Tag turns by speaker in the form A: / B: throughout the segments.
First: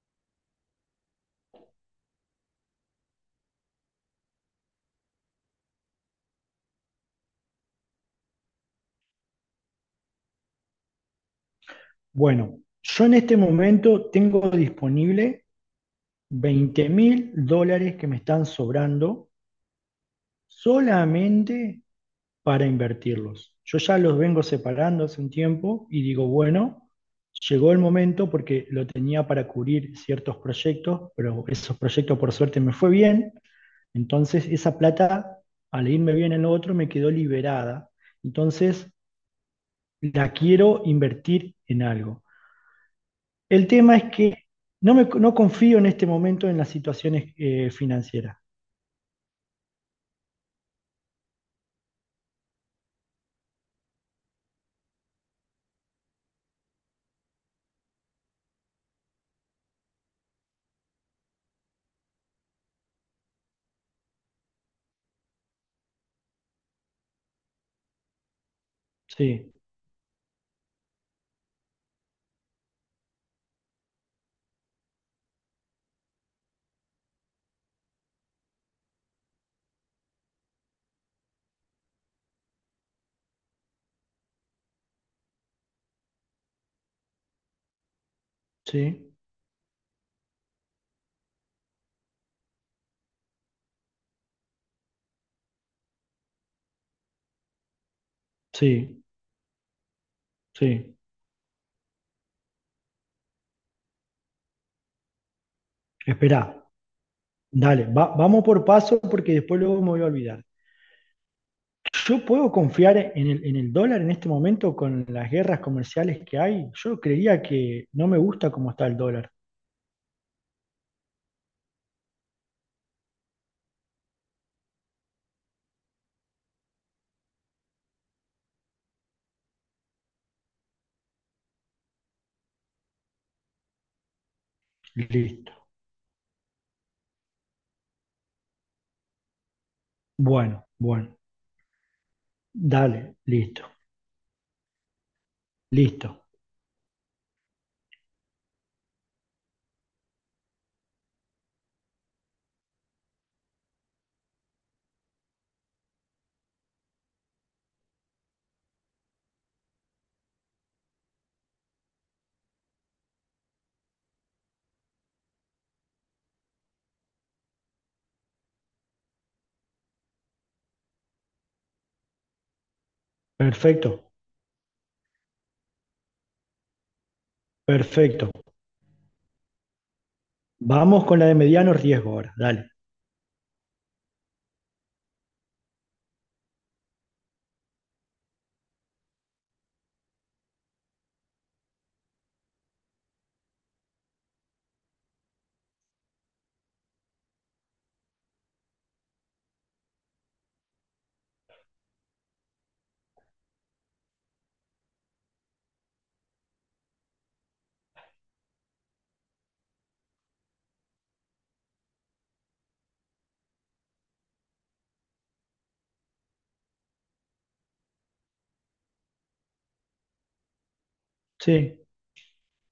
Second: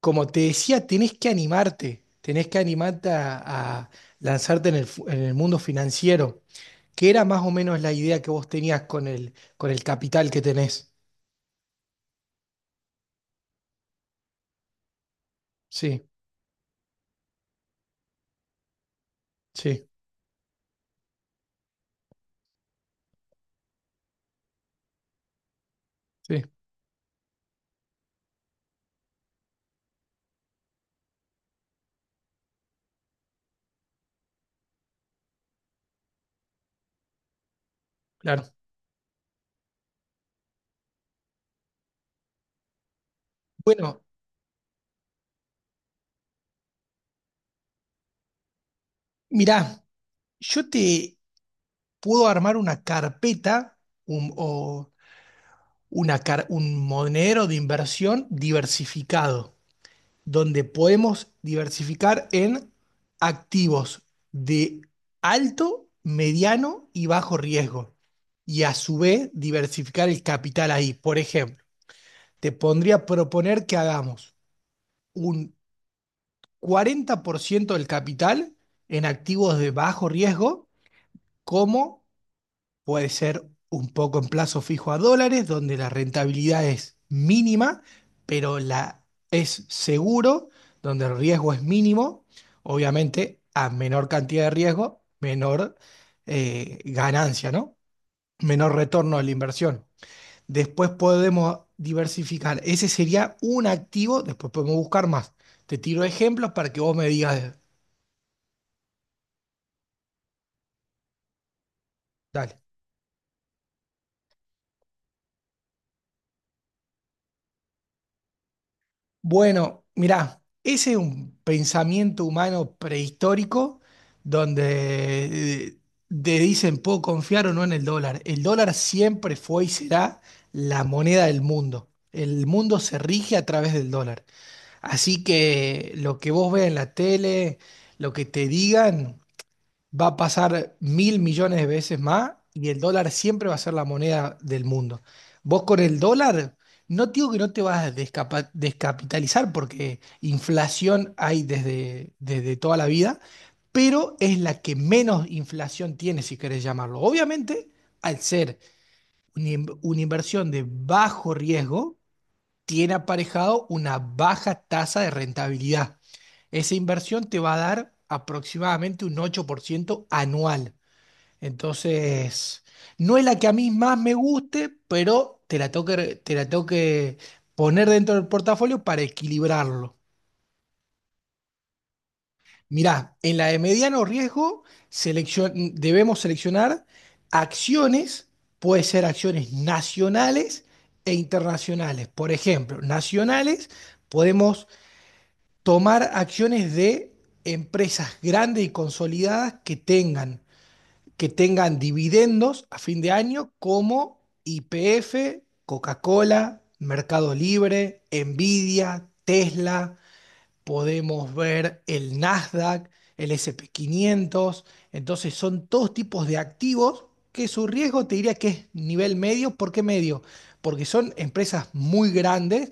A: Como te decía, tenés que animarte a lanzarte en el mundo financiero, que era más o menos la idea que vos tenías con el capital que tenés.
B: Bueno, yo en este momento tengo disponible
A: Sí,
B: 20.000 dólares que me están sobrando
A: sí,
B: solamente para invertirlos. Yo ya los vengo separando hace un tiempo y digo,
A: sí,
B: bueno, llegó el momento porque lo tenía para cubrir ciertos proyectos, pero esos proyectos por suerte me fue bien. Entonces esa plata, al irme bien en lo otro, me quedó liberada.
A: claro.
B: Entonces la quiero invertir en algo. El tema
A: Bueno,
B: es que no, me, no confío en este momento en las situaciones financieras.
A: mirá, yo te puedo armar una carpeta un- o una car- un monedero de inversión diversificado, donde podemos diversificar en activos de alto, mediano y bajo riesgo. Y a su vez
B: Sí,
A: diversificar el capital ahí. Por ejemplo, te pondría a proponer que hagamos un 40% del capital en activos de bajo riesgo, como puede ser un poco en plazo fijo a dólares, donde la rentabilidad es mínima, pero la
B: sí,
A: es seguro, donde el riesgo es mínimo. Obviamente, a menor cantidad de riesgo, menor ganancia, ¿no? Menor
B: sí,
A: retorno de la inversión. Después
B: sí.
A: podemos diversificar. Ese sería un activo, después podemos buscar más. Te tiro
B: Esperá,
A: ejemplos para que vos me digas,
B: dale, vamos por paso porque después luego me voy a olvidar. ¿Yo puedo
A: dale.
B: confiar en el dólar en este momento con las guerras comerciales que hay? Yo creía que no me gusta cómo está el dólar.
A: Bueno, mirá, ese es un pensamiento humano prehistórico, donde te dicen puedo confiar o no en el dólar. El dólar siempre fue y será la moneda del mundo. El mundo se rige a través del dólar. Así
B: Listo.
A: que lo que vos veas en la tele, lo que te digan, va a
B: Bueno,
A: pasar mil
B: bueno.
A: millones de veces más y el dólar
B: Dale,
A: siempre va a
B: listo,
A: ser la moneda del mundo. Vos con el
B: listo.
A: dólar, no te digo que no te vas a descapitalizar porque inflación hay desde toda la vida, pero es la que menos inflación tiene, si querés llamarlo. Obviamente, al ser una inversión de bajo riesgo, tiene aparejado una baja tasa de rentabilidad. Esa inversión te va a dar aproximadamente un 8% anual. Entonces, no es la que a mí más
B: Perfecto,
A: me guste, pero te la tengo que poner dentro del
B: perfecto.
A: portafolio para equilibrarlo.
B: Vamos con la de mediano riesgo ahora. Dale.
A: Mirá, en la de mediano riesgo debemos seleccionar acciones, puede ser acciones nacionales e internacionales. Por ejemplo, nacionales podemos tomar acciones de empresas grandes y consolidadas que tengan dividendos a fin de año como YPF, Coca-Cola, Mercado Libre, Nvidia, Tesla; podemos ver el Nasdaq, el S&P 500. Entonces, son todos tipos de activos que su riesgo te diría que es nivel medio. ¿Por qué medio? Porque son empresas
B: Sí.
A: muy grandes,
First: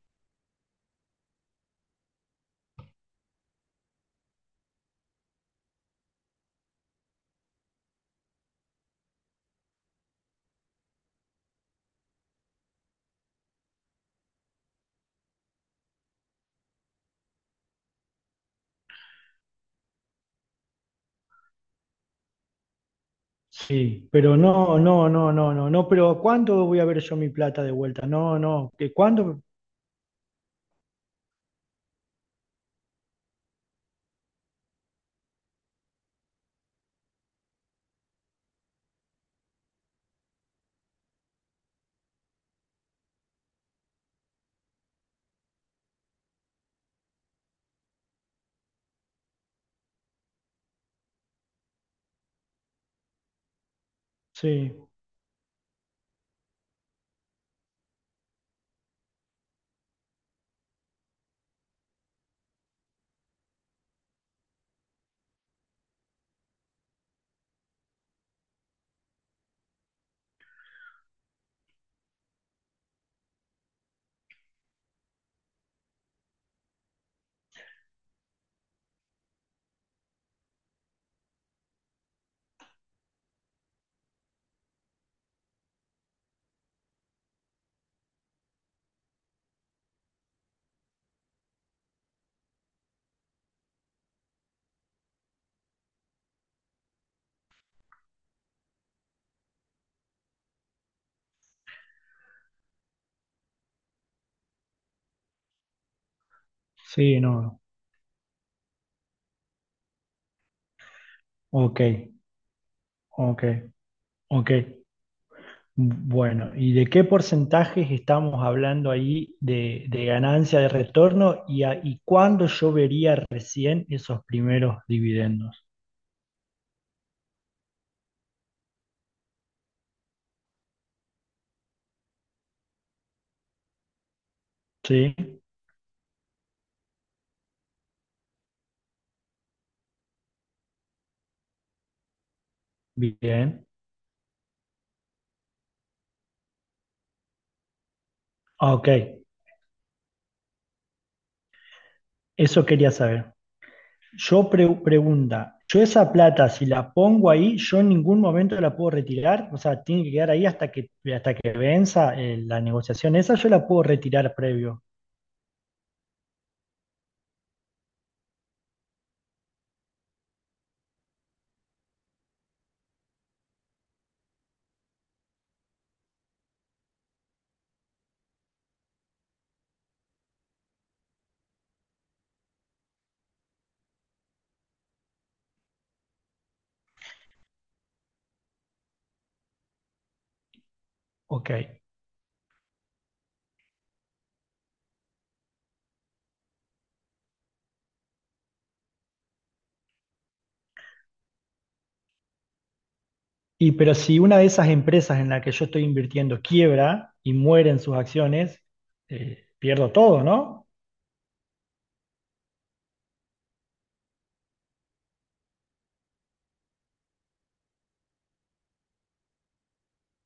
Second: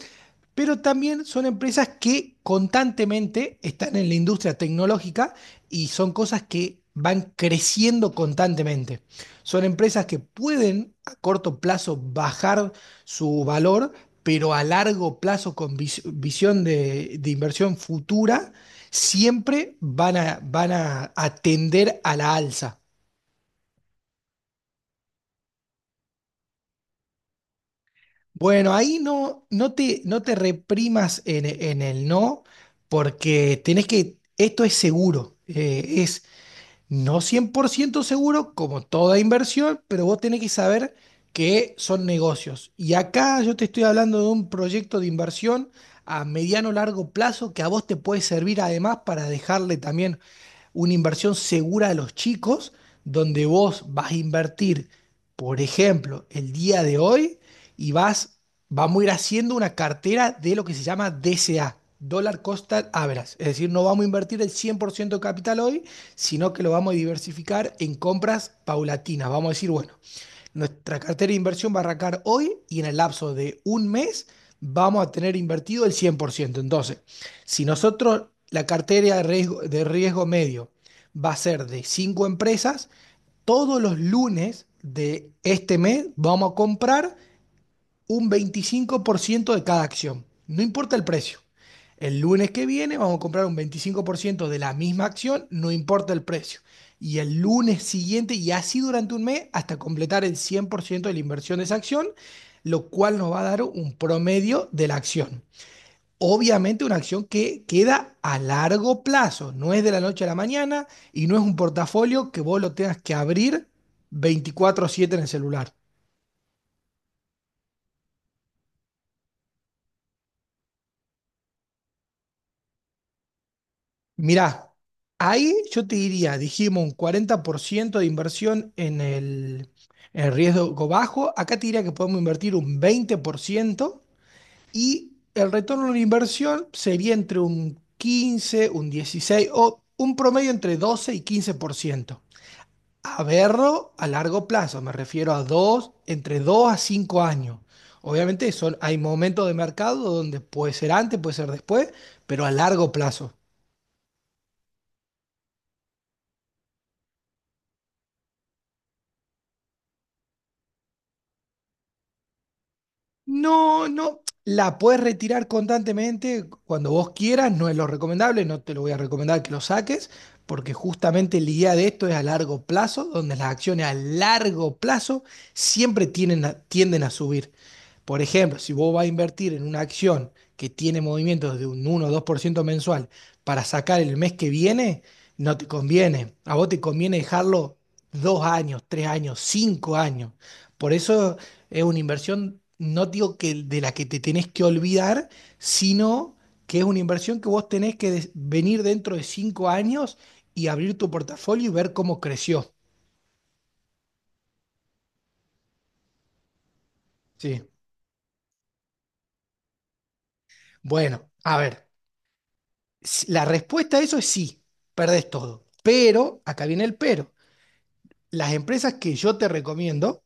A: pero también son empresas que constantemente están en la industria tecnológica y son cosas que van creciendo constantemente. Son empresas que pueden a corto plazo bajar su valor, pero a largo plazo, con visión de inversión futura, siempre van a atender a la alza.
B: Sí, pero no, no, no, no, no, no, pero ¿cuándo voy a ver yo mi plata de vuelta? No,
A: Bueno,
B: no, ¿que
A: ahí
B: cuándo?
A: no, no te reprimas en el no, porque esto es seguro, es no 100% seguro, como toda inversión, pero vos tenés que saber que son negocios. Y acá yo te estoy hablando de un proyecto de inversión a mediano largo plazo, que a vos te puede servir además para dejarle también una inversión segura a los chicos, donde vos vas a
B: Sí,
A: invertir, por ejemplo, el día de hoy y vamos a ir haciendo una cartera de lo que se llama DCA, Dollar Cost Average. Es decir, no vamos a invertir el 100% de capital hoy, sino que lo vamos a diversificar en compras paulatinas. Vamos a decir, bueno, nuestra cartera de inversión va a arrancar hoy, y en el lapso de un mes vamos a tener invertido el 100%. Entonces, si nosotros la cartera de riesgo medio va a ser de 5 empresas, todos los lunes de este mes vamos a comprar un 25% de cada acción, no importa el precio. El lunes que viene vamos a comprar un 25% de la misma acción, no importa el precio. Y el lunes siguiente, y así durante un mes, hasta completar el 100% de la inversión de esa acción, lo cual nos va a dar un promedio de la acción. Obviamente, una
B: sí,
A: acción
B: no, no,
A: que queda a largo plazo no es de la noche a la mañana, y no es un
B: ok,
A: portafolio que vos lo tengas que
B: ok,
A: abrir
B: ok.
A: 24/7 en el celular.
B: Bueno, ¿y de qué porcentajes estamos hablando ahí de ganancia de retorno y, y cuándo yo vería recién esos
A: Mirá,
B: primeros
A: ahí
B: dividendos?
A: yo te diría, dijimos un 40% de inversión en el en el riesgo bajo; acá te diría que podemos invertir un 20%, y
B: Sí,
A: el retorno de la inversión sería entre un 15, un dieciséis, o un promedio entre 12 y 15%. A
B: bien,
A: verlo a largo plazo, me refiero entre 2 a 5 años. Obviamente
B: ok,
A: hay momentos de mercado donde puede ser antes, puede ser después, pero a
B: eso quería
A: largo plazo.
B: saber. Yo pregunta, yo esa plata, si la pongo ahí, yo en ningún momento la puedo retirar, o sea, tiene que quedar ahí hasta que venza la negociación. Esa yo la puedo
A: No, no.
B: retirar
A: La
B: previo.
A: puedes retirar constantemente cuando vos quieras, no es lo recomendable, no te lo voy a recomendar que lo saques, porque justamente la idea de esto es a largo plazo, donde las acciones a largo plazo siempre tienden a subir. Por ejemplo, si vos vas a invertir en una acción que tiene movimientos de un uno o 2% mensual para sacar el mes que viene, no te conviene. A vos te conviene dejarlo 2 años, 3 años, 5 años. Por eso
B: Ok.
A: es una inversión, no digo que de la que te tenés que olvidar, sino que es una inversión que vos tenés que venir dentro de 5 años y abrir tu portafolio y ver cómo creció.
B: Y pero si una de esas empresas en la que yo estoy invirtiendo quiebra y
A: Sí.
B: mueren sus acciones, pierdo todo, ¿no?
A: Bueno, a ver, la respuesta a eso es sí, perdés todo. Pero acá viene el pero. Las empresas que yo te recomiendo,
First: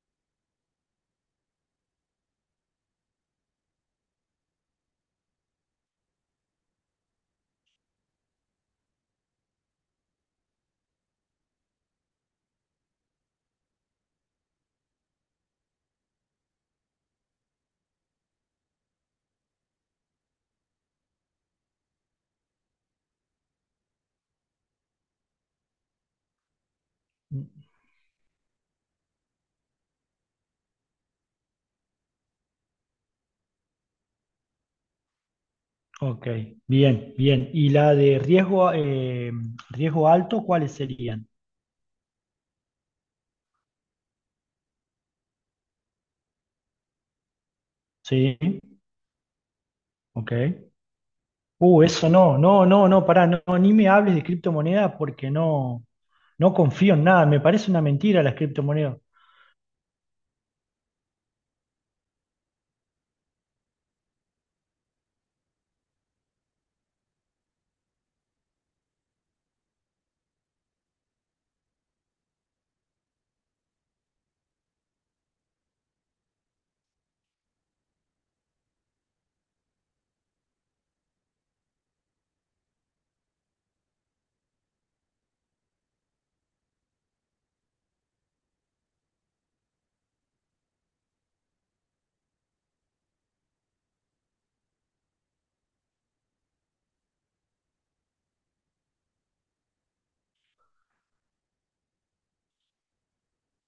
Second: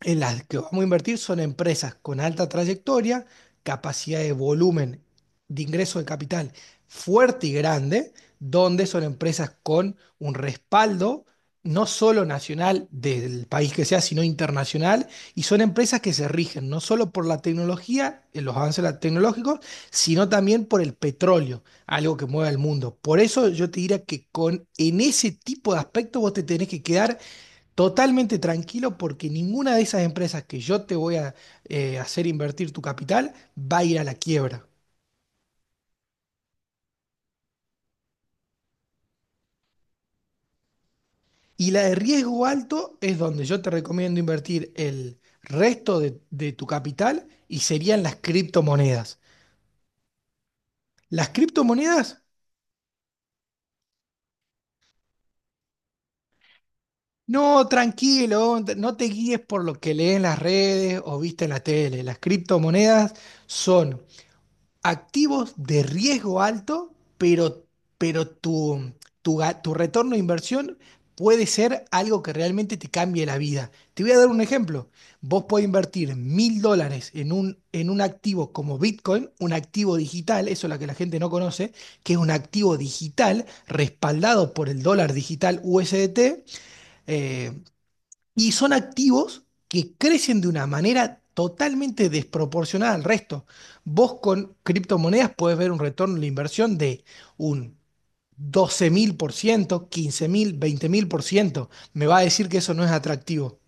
A: en las que vamos a invertir, son empresas con alta trayectoria, capacidad de volumen de ingreso de capital fuerte y grande, donde son empresas con un respaldo no solo nacional del país que sea, sino internacional, y son empresas que se rigen no solo por la tecnología, en los avances tecnológicos, sino también por el petróleo, algo que mueve al mundo. Por eso yo te diría que en ese tipo de aspectos vos te tenés que quedar totalmente tranquilo, porque ninguna de esas empresas que yo te voy a hacer invertir tu capital va a ir a la quiebra.
B: Ok, bien, bien. ¿Y la de riesgo, riesgo alto, cuáles serían?
A: Y la de riesgo alto es donde yo te recomiendo invertir el resto de tu capital, y serían las
B: Sí,
A: criptomonedas.
B: ok.
A: Las
B: Eso
A: criptomonedas,
B: no, no, no, no, pará, no, no, ni me hables de criptomonedas porque no, no confío en nada. Me
A: no,
B: parece una mentira las
A: tranquilo, no
B: criptomonedas.
A: te guíes por lo que lees en las redes o viste en la tele. Las criptomonedas son activos de riesgo alto, pero tu retorno de inversión puede ser algo que realmente te cambie la vida. Te voy a dar un ejemplo. Vos podés invertir $1.000 en un, activo como Bitcoin, un activo digital, eso es lo que la gente no conoce, que es un activo digital respaldado por el dólar digital USDT, eh, y son activos que crecen de una manera totalmente desproporcionada al resto. Vos con criptomonedas podés ver un retorno de la inversión de un doce mil, por ciento, quince mil, veinte mil por ciento. Me va a decir que eso no es atractivo.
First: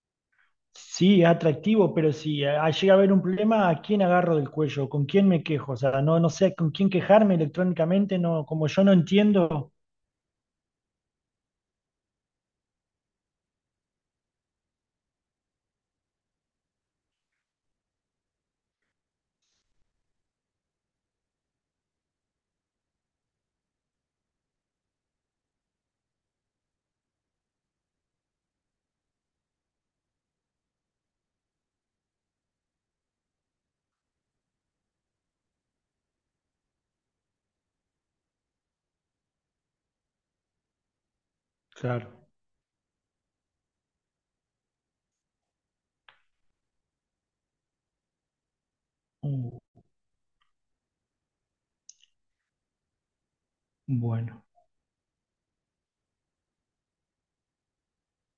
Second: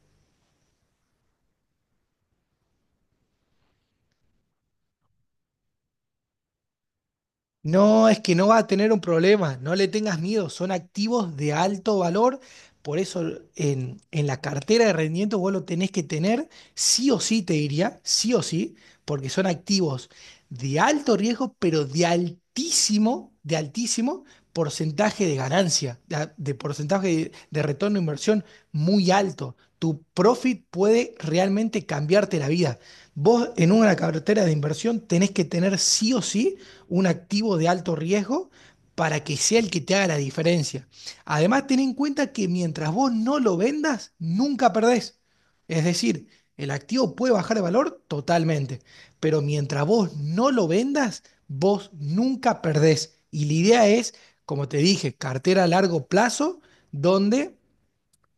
B: Sí, es atractivo, pero si llega a haber un problema, ¿a quién agarro del cuello? ¿Con quién me quejo? O sea, no, no sé con quién quejarme
A: No,
B: electrónicamente,
A: es que
B: no,
A: no va a
B: como yo
A: tener
B: no
A: un problema,
B: entiendo.
A: no le tengas miedo, son activos de alto valor, por eso en la cartera de rendimiento vos lo tenés que tener sí o sí, te diría, sí o sí, porque son activos de alto riesgo, pero de altísimo porcentaje de ganancia, de porcentaje de retorno de inversión muy alto. Tu profit puede realmente cambiarte la vida. Vos en una cartera de inversión tenés que tener sí o sí un activo de alto riesgo, para que sea el que te haga la diferencia. Además, ten en
B: Claro.
A: cuenta que mientras vos no lo vendas, nunca perdés. Es decir, el activo puede bajar de valor totalmente, pero
B: Uh,
A: mientras vos no lo vendas, vos nunca perdés. Y la idea es,
B: bueno.
A: como te dije, cartera a largo plazo, donde,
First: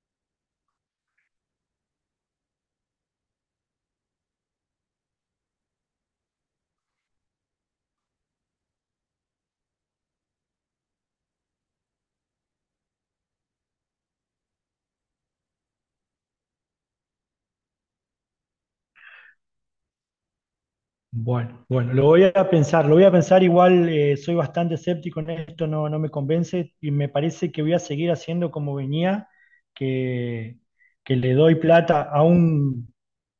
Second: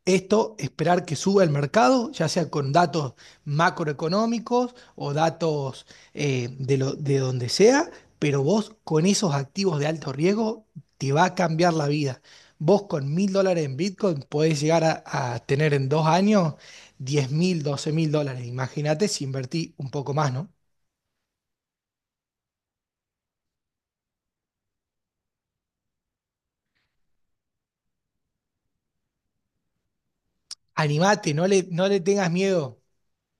A: esto, esperar que suba el mercado, ya sea con datos macroeconómicos o datos de donde sea, pero vos con esos activos de alto riesgo te va a cambiar la vida. Vos con $1.000 en Bitcoin podés llegar a tener en 2 años 10 mil, 12 mil dólares. Imagínate si invertí un poco más, ¿no?
B: Bueno, bueno, lo voy a pensar, lo voy a pensar igual, soy bastante escéptico en esto, no, no me convence y me parece que voy a seguir haciendo como venía, que, que
A: Animate,
B: le
A: no
B: doy
A: le, no le
B: plata
A: tengas miedo.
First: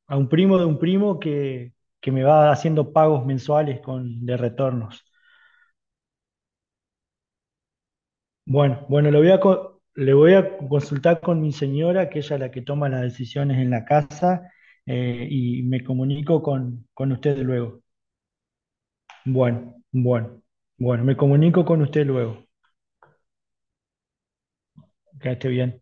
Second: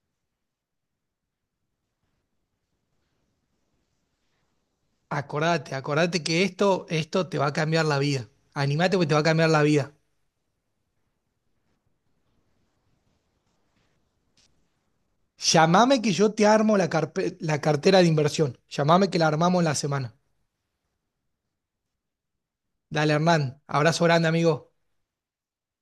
B: a un primo de un primo que me va haciendo pagos mensuales con, de retornos.
A: Acordate, acordate que esto te va a cambiar la vida.
B: Bueno,
A: Animate porque
B: bueno,
A: te
B: lo
A: va a
B: voy a,
A: cambiar la vida.
B: le voy a consultar con mi señora, que ella es la que toma las decisiones en la casa, y me
A: Llamame que yo
B: comunico
A: te armo la,
B: con
A: carpe-
B: ustedes
A: la
B: luego.
A: cartera de inversión. Llamame que la armamos en la
B: Bueno,
A: semana.
B: bueno, bueno, me comunico con usted luego.
A: Dale, Hernán. Abrazo grande, amigo.
B: Que esté bien.